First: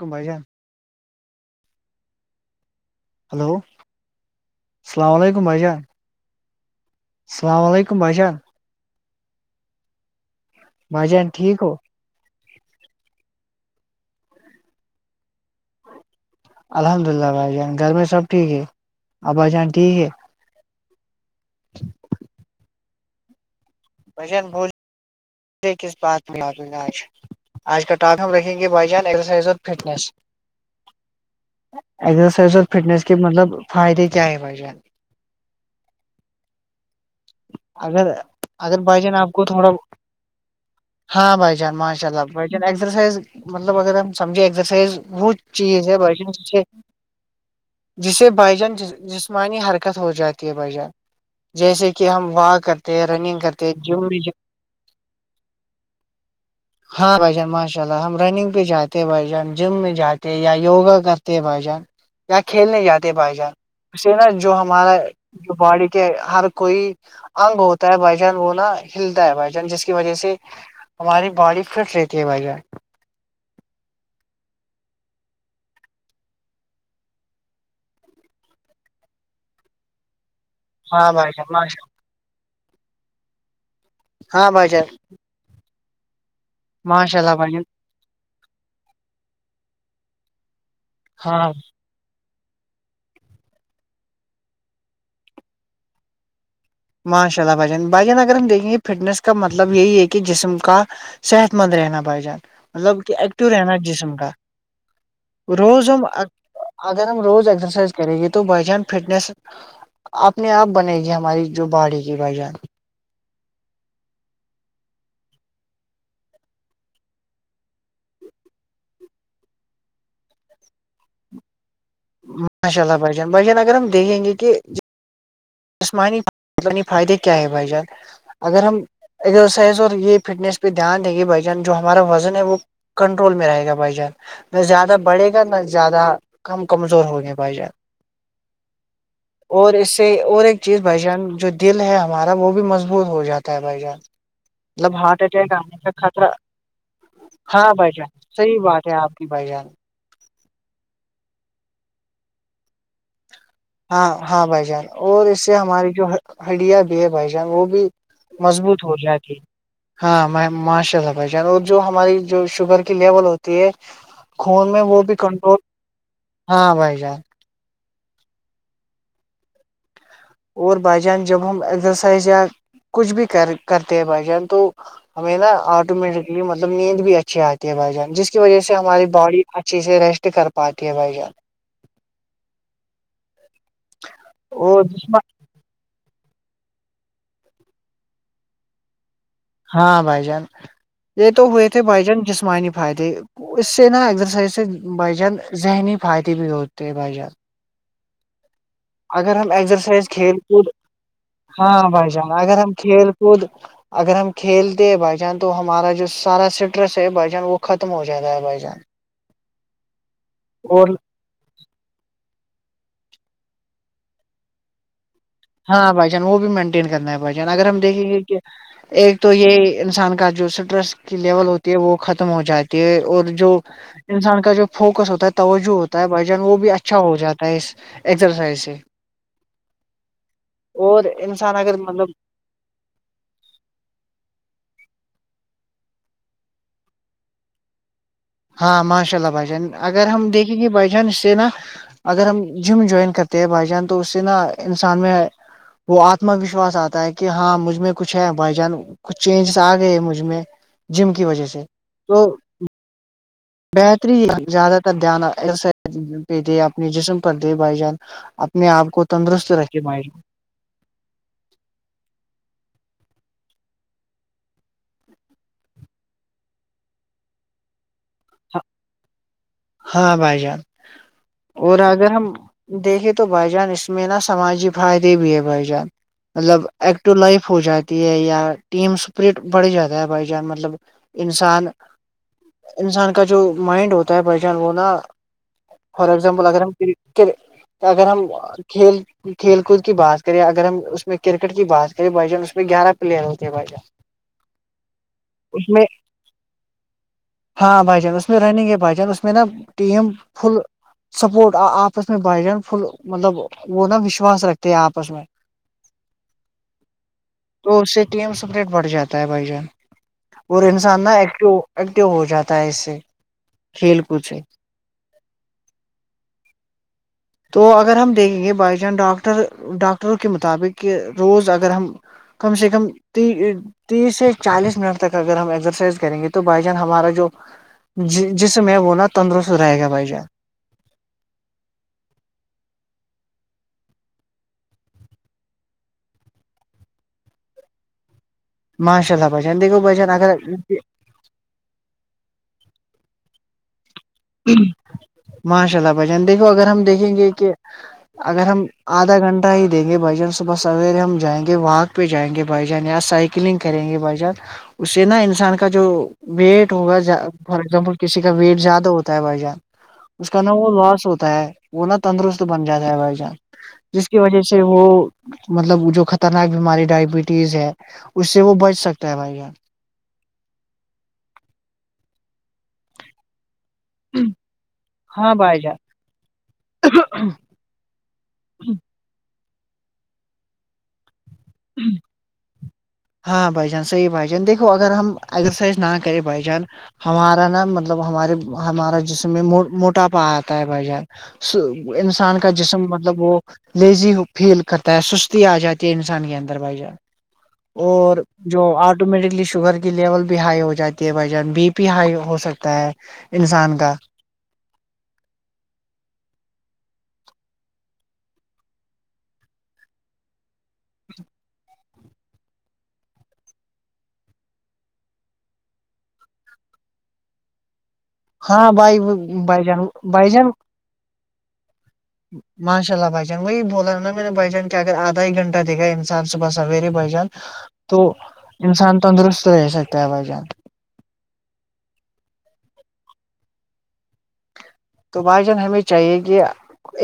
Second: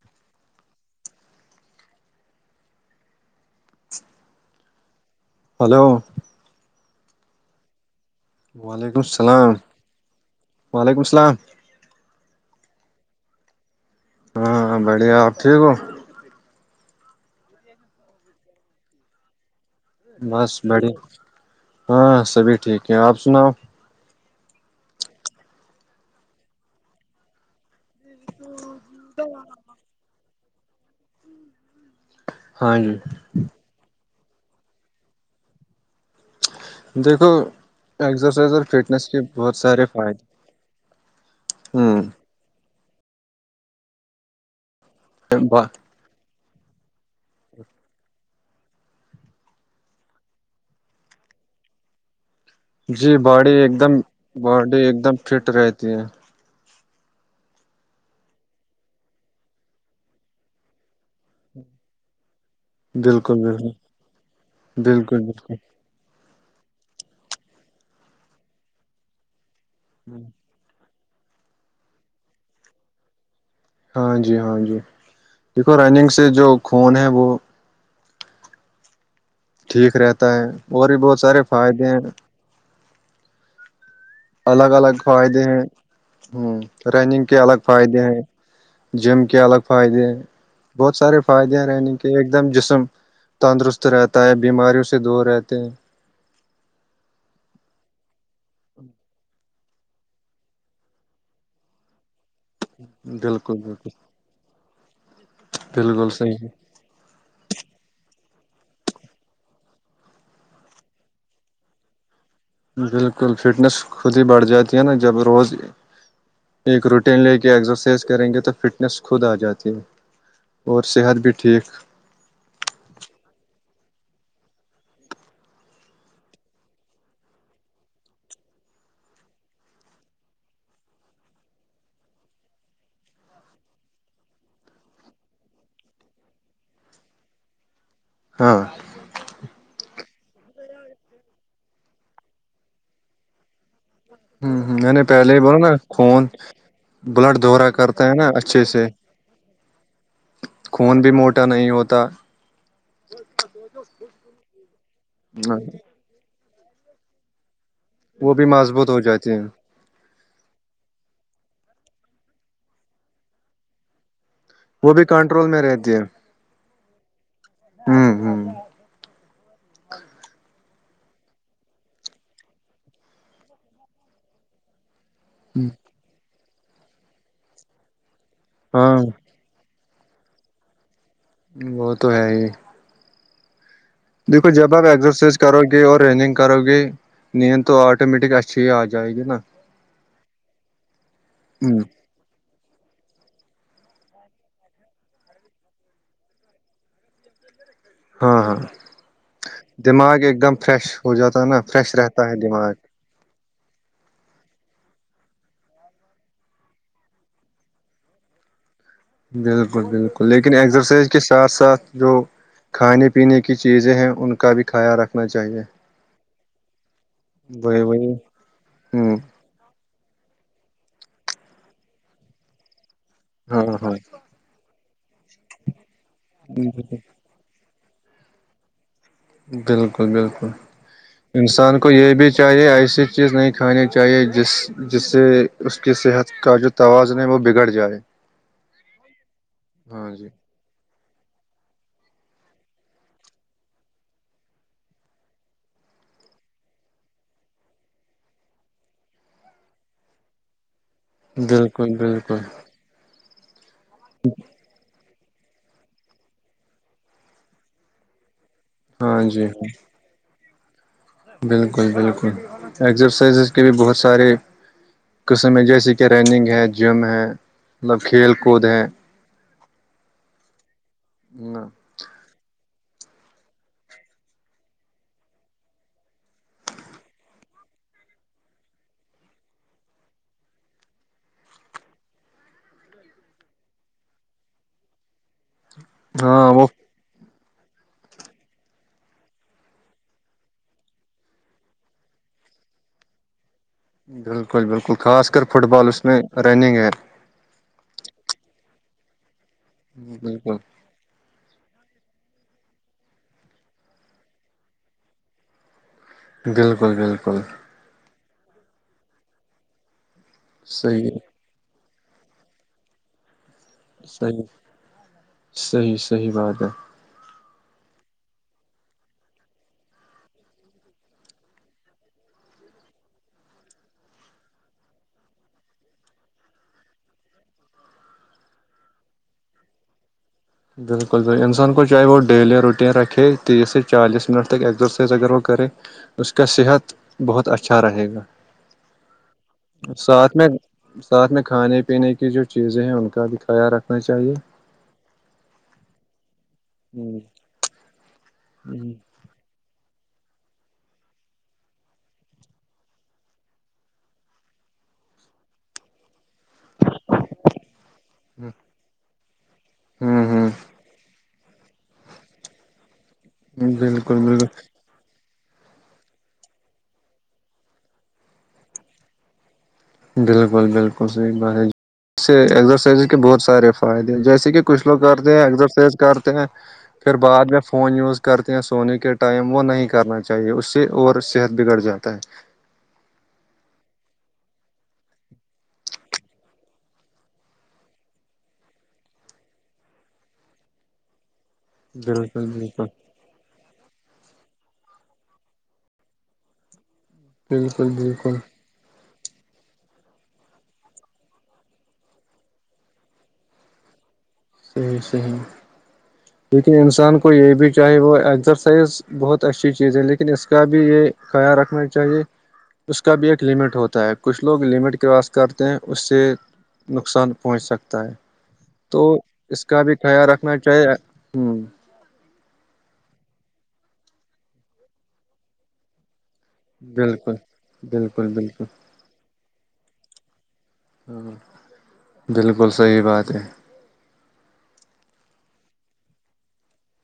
گبائیاان hello [inaudible] السلام علیکم بادشا ہلو السلام علیکم بادشا وعلیکم السلام وعلیکم ماں جان السلام ٹھیک ہو ہاں بڑھیا آپ ٹھیک ہو الحمد اللہ بھائی جان گھر میں سب ٹھیک ہے اب بھائی جان ٹھیک ہے بس بڑی ہاں سبھی ٹھیک ہیں آپ سناؤ بجن بھول کس بات میں آپے گا آج آج کا ٹاک ہم رکھیں گے بھائی جان ایکرسائز فٹ ایکسرسائز اور ہاں جی فٹنس کے مطلب فائدے کیا ہے بائی دیکھو اگر ازرسائز اور اگر بائی فٹنس جان کے آپ کو بہت تھوڑا سارے فائدے ہاں بھائی جان ماشا اللہ رسائز مطلب اگر ہم سمجھےرسائز وہ ہ چیز ہے [inaudible] جسے بائیجان جسمانی حرکت ہو جاتی ہے بھائیجان جیسے کہ ہم واک کرتے ہیں جی رننگ باڈی کرتے ایک ہیں دم جم میں باڈی ایک دم فٹ رہتی ہے ہاں بھائی جان ماشاء اللہ ہم رننگ پہ جاتے ہیں بھائی جان جم میں جاتے یا یوگا کرتے بھ جان کھیلنے جاتے بھائی بالکل جان بالکل اسے نا جو ہمارا بالکل بالکل باڈی کے ہر کوئی اگ ہوتا ہے بھائی جان وہ نا ہلتا ہے بھائی جان جس کی وجہ سے ہماری باڈی فٹ رہتی ہے بھائی جان ہاں جی ہاں جی دیکھو رننگ سے جو خون ہے وہ ٹھیک رہتا ہے اور بھی ہاں بہت بھائی سارے جان ماشاء فائدے ہیں ہاں بھائی الگ الگ جان فائدے ہیں ہ ماشاء رننگ اللہ کے بھائی الگ جان فائدے ہیں جم کے الگ فائدے ہیں بہت سارے ہاں فائدے ہیں رننگ کے کہ ایک دم جسم تندرست رہتا ہے بیماریوں سے دور رہتے ہیں ماشاء اللہ بھجن بھجان اگر ہم دیکھیں گ فٹنس کا مطلب مطلب یہی ہے کہ جسم کا صحت مند رہنا بھائی جان مطلب کہ ایکٹیو بالکل رہنا بالکل جسم کا روز ہم بالکل صحیح اگر ہم روز ایکسرسائز کریں گے تو بائی جان فٹنیس اپنے آپ بنے گی ہماری جو باڑی کی وجہ بالکل فٹنس خود ہی بڑھ جاتی ہے نا جب روز ایک روٹین لے کے ایکسرسائز کریں گے تو فٹنس خود آ جاتی ہے اور صحت بھی ٹھیک ماشاء اللہ بھشان بھائیان اگر ہم دیکھیں گے کہ جسمانی م فائدے کیا ہے بھائی جان اگر ہم ازرسائز اور یہ فٹنس پہ دھیان دیں گے بھائی جان جو ہمارا وزن ہے وہ کنٹرول میں رہے گا بھائی جان نہ زیادہ بڑھے گا نہ زیادہ کم کمزور ہو گے بھائی جان ہاں ہ اور اسے اور ایک چیز بھائی جان جو دل ہے ہمارا وہ بھی مضبوط ہو جاتا ہے بھائی جان ہ ہ میں مطلب نے ہارٹ پہلے ہی اٹیک بلاو نا آنے کا خون خطرہ بلڈ دہرا ہاں بھائی کرتا ہے جان نا صحیح اچھے سے بات ہے آپ کی بھائی جان خون بھی موٹا نہیں ہوتا ہاں ہاں بھائی جان اور اس سے ہماری جو ہڈیا بھی ہے بھائی جان وہ بھی وہ بھی مضبوط ہو جات جاتی ت ہے ہاں ماشاء اللہ بھائی جان اور جو ہماری جو شوگر کی لیول ہوتی ہے خون میں وہ بھی کنٹرول ہاں بھائی جان ہوں ہوں اور بائی جان جب ہم ایکزرسائز یا کچھ بھی کر کرتے ہیں بائی جان تو ہمیں نا ہ آٹومیٹیکلی مطلب نیند بھی اچھی آتی ہے بھائی جان جس کی وجہ سے ہاں ہماری باڈی اچھی سے ریسٹ کر پاتی ہے بھائی جان وہ تو ہے ہی دیکو ج اور بابپ ایکسرسائز کرو گے اور رننگ کرو گے نیند تو آٹومیٹک اچھی ہی آ جائے گی نا ہاں بھائی جان یہ تو ہوئے ہ تھے بھائی جان جسمانی فائدے اس سے نا ایگزرسائز سے بائی جان ذہنی فائدے بھی ہوتے ہے بائی جان ہاں ہاں اگر ہم ایگزرسائز دماغ کھیل ایک دم کود فریش ہو جاتا ہے نا ہاں فریش بھائی رہتا جان ہے اگر ہم دماغ کھیل کود اگر ہم کھیلتے ہیں بھائی جان تو ہمارا جو سارا اسٹریس ہے بھائی جان وہ ختم ہو جاتا ہے بھائی جان بالکل بالکل لیکن اور ایگزرسائز اس کے ساتھ ساتھ جو کھانے پینے کی چیزیں ہیں ان کا بھی خیال رکھ نا چاہیے ہاں بھائی جان وہ بھی مینٹین کرنا ہے بھائی جان اگر ہم وہی دیکیں وہی گے کہ ہ ایک تو یہ انسان کا جوس اسٹرس کی لیول ہوتی ہے وہ ختم ہو جاتی ہے اور جو ہاں ہاں انسان کا جو فوکس ہوتا ہے توجہ ہوتا ہے بھائی جان وہ بھی اچھا ہو جاتا ہے اس ایکسرسائز سے بالکل بالکل اور اگر انسان کو مطلب یہ بھی چاہے ایسی چیز نہیں کھانی چاہیے جس جس سے اس کی صحت کا جو توازن ہے وہ بگڑ جائے ہاں ماشاء اللہ بھائی جان اگر ہاں جی ہم دیکھیں گے بھائی جان اس سے نا اگر ہم جم جوائن کرتے ہیں بھائی جان تو اس سے نا انسان میں وہ آتم وشواس آتا ہے کہ ہاں مجھ میں کچھ ہے بھائی جان کچھ چینجز آ گئے مجھ میں جم کی وجہ سے بالکل تو بالکل بہتری زیادہ تر دھیانہ دے اپنے جسم پر دے بھائی جان اپنے آپ کو ہاں جی تندرست رکھے بھائ جان بالکل بالکل ایکسرسائزز کے بھی بہت سارے قسمیں جیسے کہ رننگ ہے جم ہے مطلب کھیل کود ہے ہاں بھائی جان اور اگر ہم دیکھیے تو بھائی جان اس میں نا سماجی فائدے بھی ہے بھائی جان مطلب ایکٹو لائف ہو جاتی ہے یا ٹیمسپرٹ بڑ جاتا ہے بھائی چان مطلب انسان انسان کا جو مائنڈ ہوتا ہے جان نا فار ایگزامپل ہاں اگر وہ ہم کر اگر ہم کھیل کھیل کود کی بات کرے اگر ہم اس میں کرکٹ کی بات کریں بھائی جان اس میں گیارہ پلیئر ہوتے ہیں بھائی جان بالکل بالکل خاص کر فٹ بال اس میں رننگ ہے ہاں بھائی جان اس میں رننگ ہے بھائی جان اس میں نا ٹیم بالکل فل سپورٹ آپس میں بھائی جان فل مطلب وہ نا وشواس رکھتے ہیں آپس میں [inaudible] بالکل بالکل تو اس سے ٹی ایم سپریٹ بڑھ جاتا ہے بھائی جان اور انسان صحیح نا ایکٹو ایکٹیو ہو جاتا ہے اس سے کود سے صحیح صحیح صحیح بات ہے تو اگر ہم دیکھیں گے بھائی چان ڈاکٹر ڈاکٹروں کے مطابق کہ روز اگر ہم کم سے کم ت تیس سے چالیس منٹ تک اگر ہم ایکسرسائز کریں گے تو بھائی جان ہمارا جو ج جسم ہیں وہ نا تندرست رہے گا بھائی جان بالکل انسان کو چاہے وہ ڈیلی روٹین رکھے تیس سے چالیس منٹ تک ایکزرسائز اگر وہ کرے اس کا صحت بہت اچھا رہے گا ماشاء اللہ بھای جان چن دیکھوں بھائی جان اگر ساتھ میں ساتھ میں کھانے پینے کی جو چیزیں ہیں ان کا بھی خیال رکھنا چاہیے ماشاء اللہ بھ جان دیکھو اگر ہم دیکھیں ہوں گے کہ اگر ہم ہ آدھا گھنٹہ اٹھائی دیں گے بھ جان صبح سویرے ہم جائیں گے واک پہ جائیں گے بھائی جان یا سائیکلنگ کریں گے بھائی جان اس سے نا انسان کا جو ویٹ ہوگا فار ایزامپل کسی کا ویٹ زیادہ ہوتا ہے بھائی جان ہوں اس کا ہوں نا وہ لاس ہوتا ہے وہ نا تندرست بن جاتا ہے بھائی جان جس بالکل کی وجہ بالکل سے وہ مطلب جو خطرناک بیماری ڈائبٹیز ہے اس سے وہ بچ سکتا ہے بھائی جان بالکل بالکل صحیح بات ہے سےرسائزز کے بہت سارے فائدے جیسے کہ کچھ لوگ ہاں کرتے ہیں بھائی ایکسرسائز کرتے ہیں پھر بعد میں فون یوز کرتے ہیں جان سونے کے ٹائم وہ نہیں کرنا چاہیے اس سے اور صحت بگڑ جاتا ہے ہاں بھائی جان صحی بائی جان دیکو اگر ہم ایکگزرسائز نہ کریں بھائی جان ہمارا نا مطلب ہمارے ہمارا جسم میں موٹاپا آتا ہے بھائی جان ہے انسان بالکل کا بالکل جسم مطلب وہ لیزی فیل کرتا ہے سستی آ جاتی ہے انسان کے اندر بھای جان بالکل اورر بالکل جو آ آٹومیٹلی شوگر کی لیول بھی ہائی ہو جاتی ہے بھ جان بی پی ہائی ہو سکتا ہے انسان کا صحیح صحیح کیکن انسان کو یہ بھی چاہے وہ ایکسرسائز بہت اچھی چیز ہے لیکن اس کا بھی یہ خیال رکھنا چاہیے اس کا بھی ایک لمٹ ہوتا ہے کچھ لوگ لمٹ کرواس کرتے ہیں اس سے نقصان پہنچ سکتا ہے ہاں بھائی تو بائی اس کا جان بھی خیال بائی جان رکھنا چاہیے ہوں ماشاء اللہ بھائی جان وہی بولا نا میں نے بائی جان کیا اگردھا ہی گھنٹ دھا انسان صبح سویرے بھ جان بالکل تو بالکل بالکل انسان تندرست رہ سکتا ہے بائی جان ہ بالکل صحیح بات ہے تو بھائی جان ہمیں چاہیے کہ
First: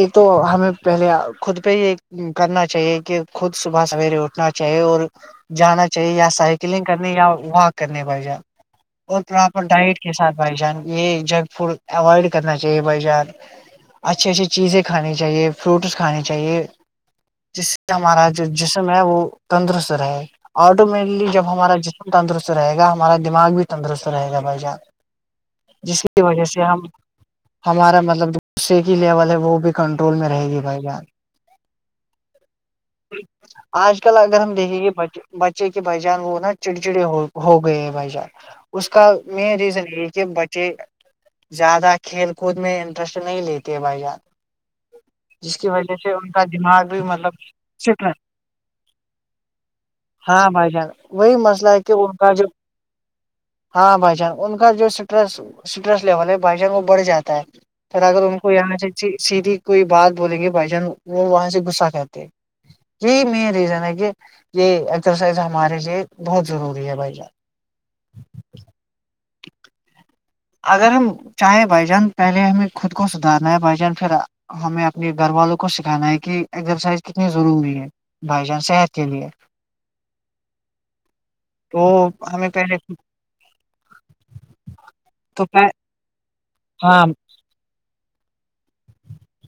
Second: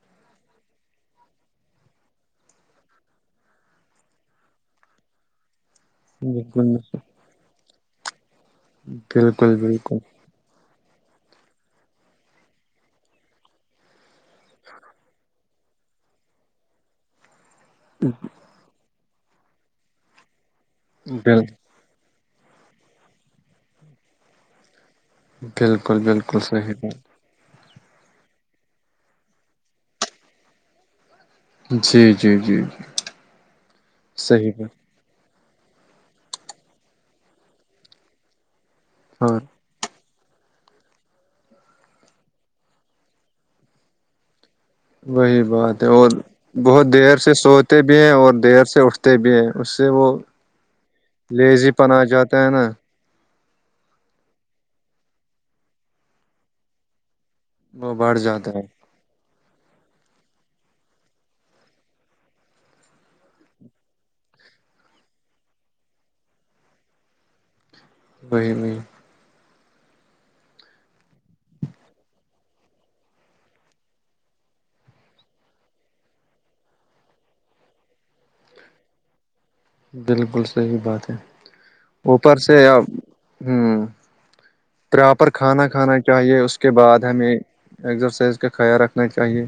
ایک تو ہمیں پہلے خود پہ یہ کرنا چاہیے کہ خود صبح سویرے اٹھ نا چاہیے اور جانا چاہیے یا بالکل سائکلنگ کرنی یا واک کرنے بائی جان اور بالکل پراپر ڈائٹ بالکل کے ساتھ بھائی جان یہ جنک فوڈ اوائڈ کرنا چاہیے بھائی جان اچھی اچھی چیزیں کھانی چاہیے فروٹس کھے چاہیے جس ہمارا جو جسم ہے وہ تندرست رہے آٹومیٹلی بال جب ہمارا ج تندرست رہے گا ہمارا دماغ بھی تندرست رہے گا بھائی جان بالکل جس کی بالکل وجہ سے صحیح ہم بات ہمارا مطلب جو صے کی لیول ہے وہ بھی کنٹرول میں رہے گی بھائی جان جی جی جی آج کل اگر صحیح ہم دیکھیں بات گے بچ بچے کے بھ جان وہ نا چڑچڑی ہو ہو گئے بھ جان اس کا ہاں مین ریزن یہ کہ بچے زیادہ کھیل کود میں انٹرسٹ نہیں لیتے بھائی جان وہی جس کی بات ہے وجہ اور سے ان کا دماغ بہت بھی دیر سے مطلب سوتے بھی فٹ ہیں ہے اور دیر سے اٹھتے بھی ہیں اس سے وہ ہاں بھائی جان وہی مسئلہ لیزی ہے پن کہ آ ان کا جاتا ہے جوب نا ہاں بھائی جان ان کا جو اسٹریس اسٹریس لیول ہے بھائی جان وہ بڑھ جاتا ہے وہ پھر بڑھ اگر ان کو یہ جاتا ہے آنا چاہیے سیدھی کوئی بات بولیں گے بھائی جان وہ وہاں سے گغسہ کرتے یہی مین ریزن ہے کہ یہ ایکسرسائز ہمارے لیے بہت ضروری ہے بھائی جان بہی م [unintelligible] اگر ہم چاہیں بھ جان پہلے ہمیں خود کو سدھارنا ہے بائی جان پھر ہمیں اپنے گھر والوں کو سکھانا ہے کہ ایکزرسائز کتنی ضروری ہے بھائی جان صحت کے لیے بالکل صحیح بات ہے تو اوپر ہمیں سے پہلے ہ پراپر تو کھانا کھانا چاہیے اس کے بعد ہاں ہمیں ایکزرسائز کا خیال رکھنا چاہیے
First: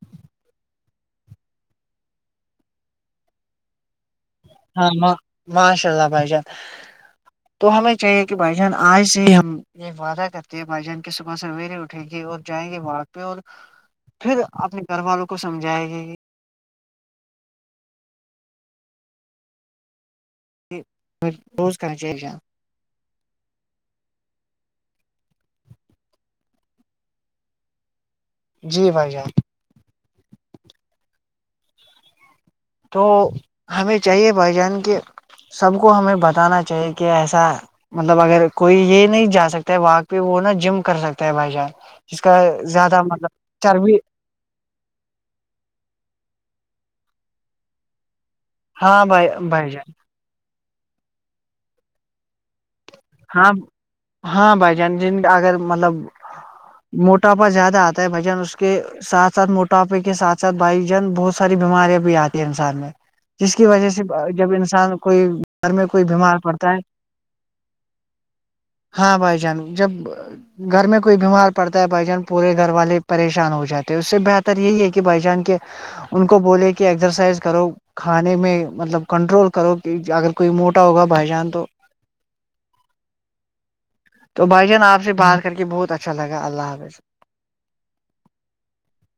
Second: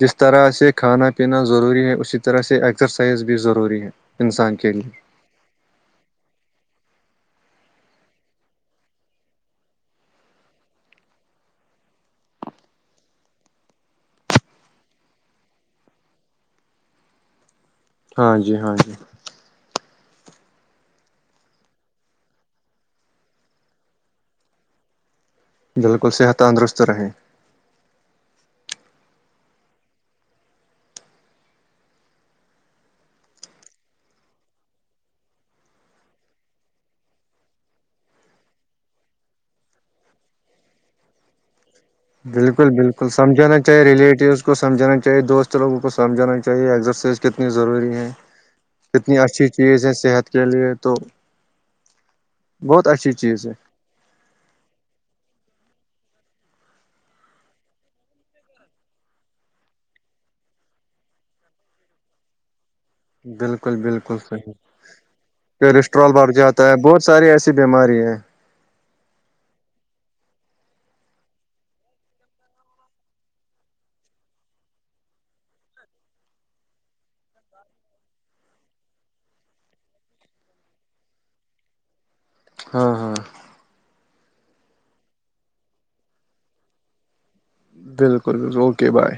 جس طرح سے کھانا پینا ضروری ہے اسی طرح سے ایکسرسائز بھی ضروری ہے انسان کے ہاں لیے ماشاءلہ بای جن تو ہمیں چاہیے کہ بھائی جان آج سے ہی ہم یہ وعدہ کرتے ہیں بھائی جان کی صبح سویرے اٹھیں گے اور جائیں گے باڑ پہ اور پھر اپنے گھر والوں کو سمجھائے گی ہاں جی ہاں جی روز کر چاہ جاں بالکل صحت تندرست رہیں جی بھائی جان تو ہمیں چاہیے بھائی جان کے سب کو ہمیں بتانا چاہیے کہ ایسا مطلب اگر کوئی یہ نہیں جا سکتا ہے و پہ وہ نا جم کر سکتا ہے بائی چان بالکل بالکل سمجھانا چاہے ریلیٹیوز اس کو سمجھانا چاہیے دوست لوگوں کو سمجھانا چاہیے ایکسرسائز کتنی ضروری ہے ہاں اتنی بھائی اچھی بھائی چیز جان ہے صحت کے لیے تو بہت اچھی چیز ہاں ہے ہاں بھائی جان جن اگر مطلب موٹاپا زیادہ آتا ہے بھائی جان اس کے ساتھ ساتھ موٹاپے کے ساتھ ساتھ بھائی جان بہت ساری بیماریاں بھی آتی ہیں انسان میں جس کی بالکل وجہ سے بالکل صحیح جب انسان کو گھر میں کوئی کولیسٹرول بڑھ بیمار جاتا پڑتا ہے بہت ساری ایسی بیماری ہیں ہاں بھائی جان جب گھر میں کوئی بیمار پڑتا ہے بھائی جان پورے گھر والے پریشان ہو جاتے ہیں اس سے بہتر یہی ہے کہ بھائی جان کے ان کو بولے کہ ایکسرسائز کرو کھانے میں مطلب کنٹرول کرو کہ اگر کوئی موٹا ہوگا بھائی جان تو ہاں ہاں تو بھائی جان آپ سے بات کر کے بہت اچھا لگا اللہ حاظ بالکل بالکل اوکے بھائی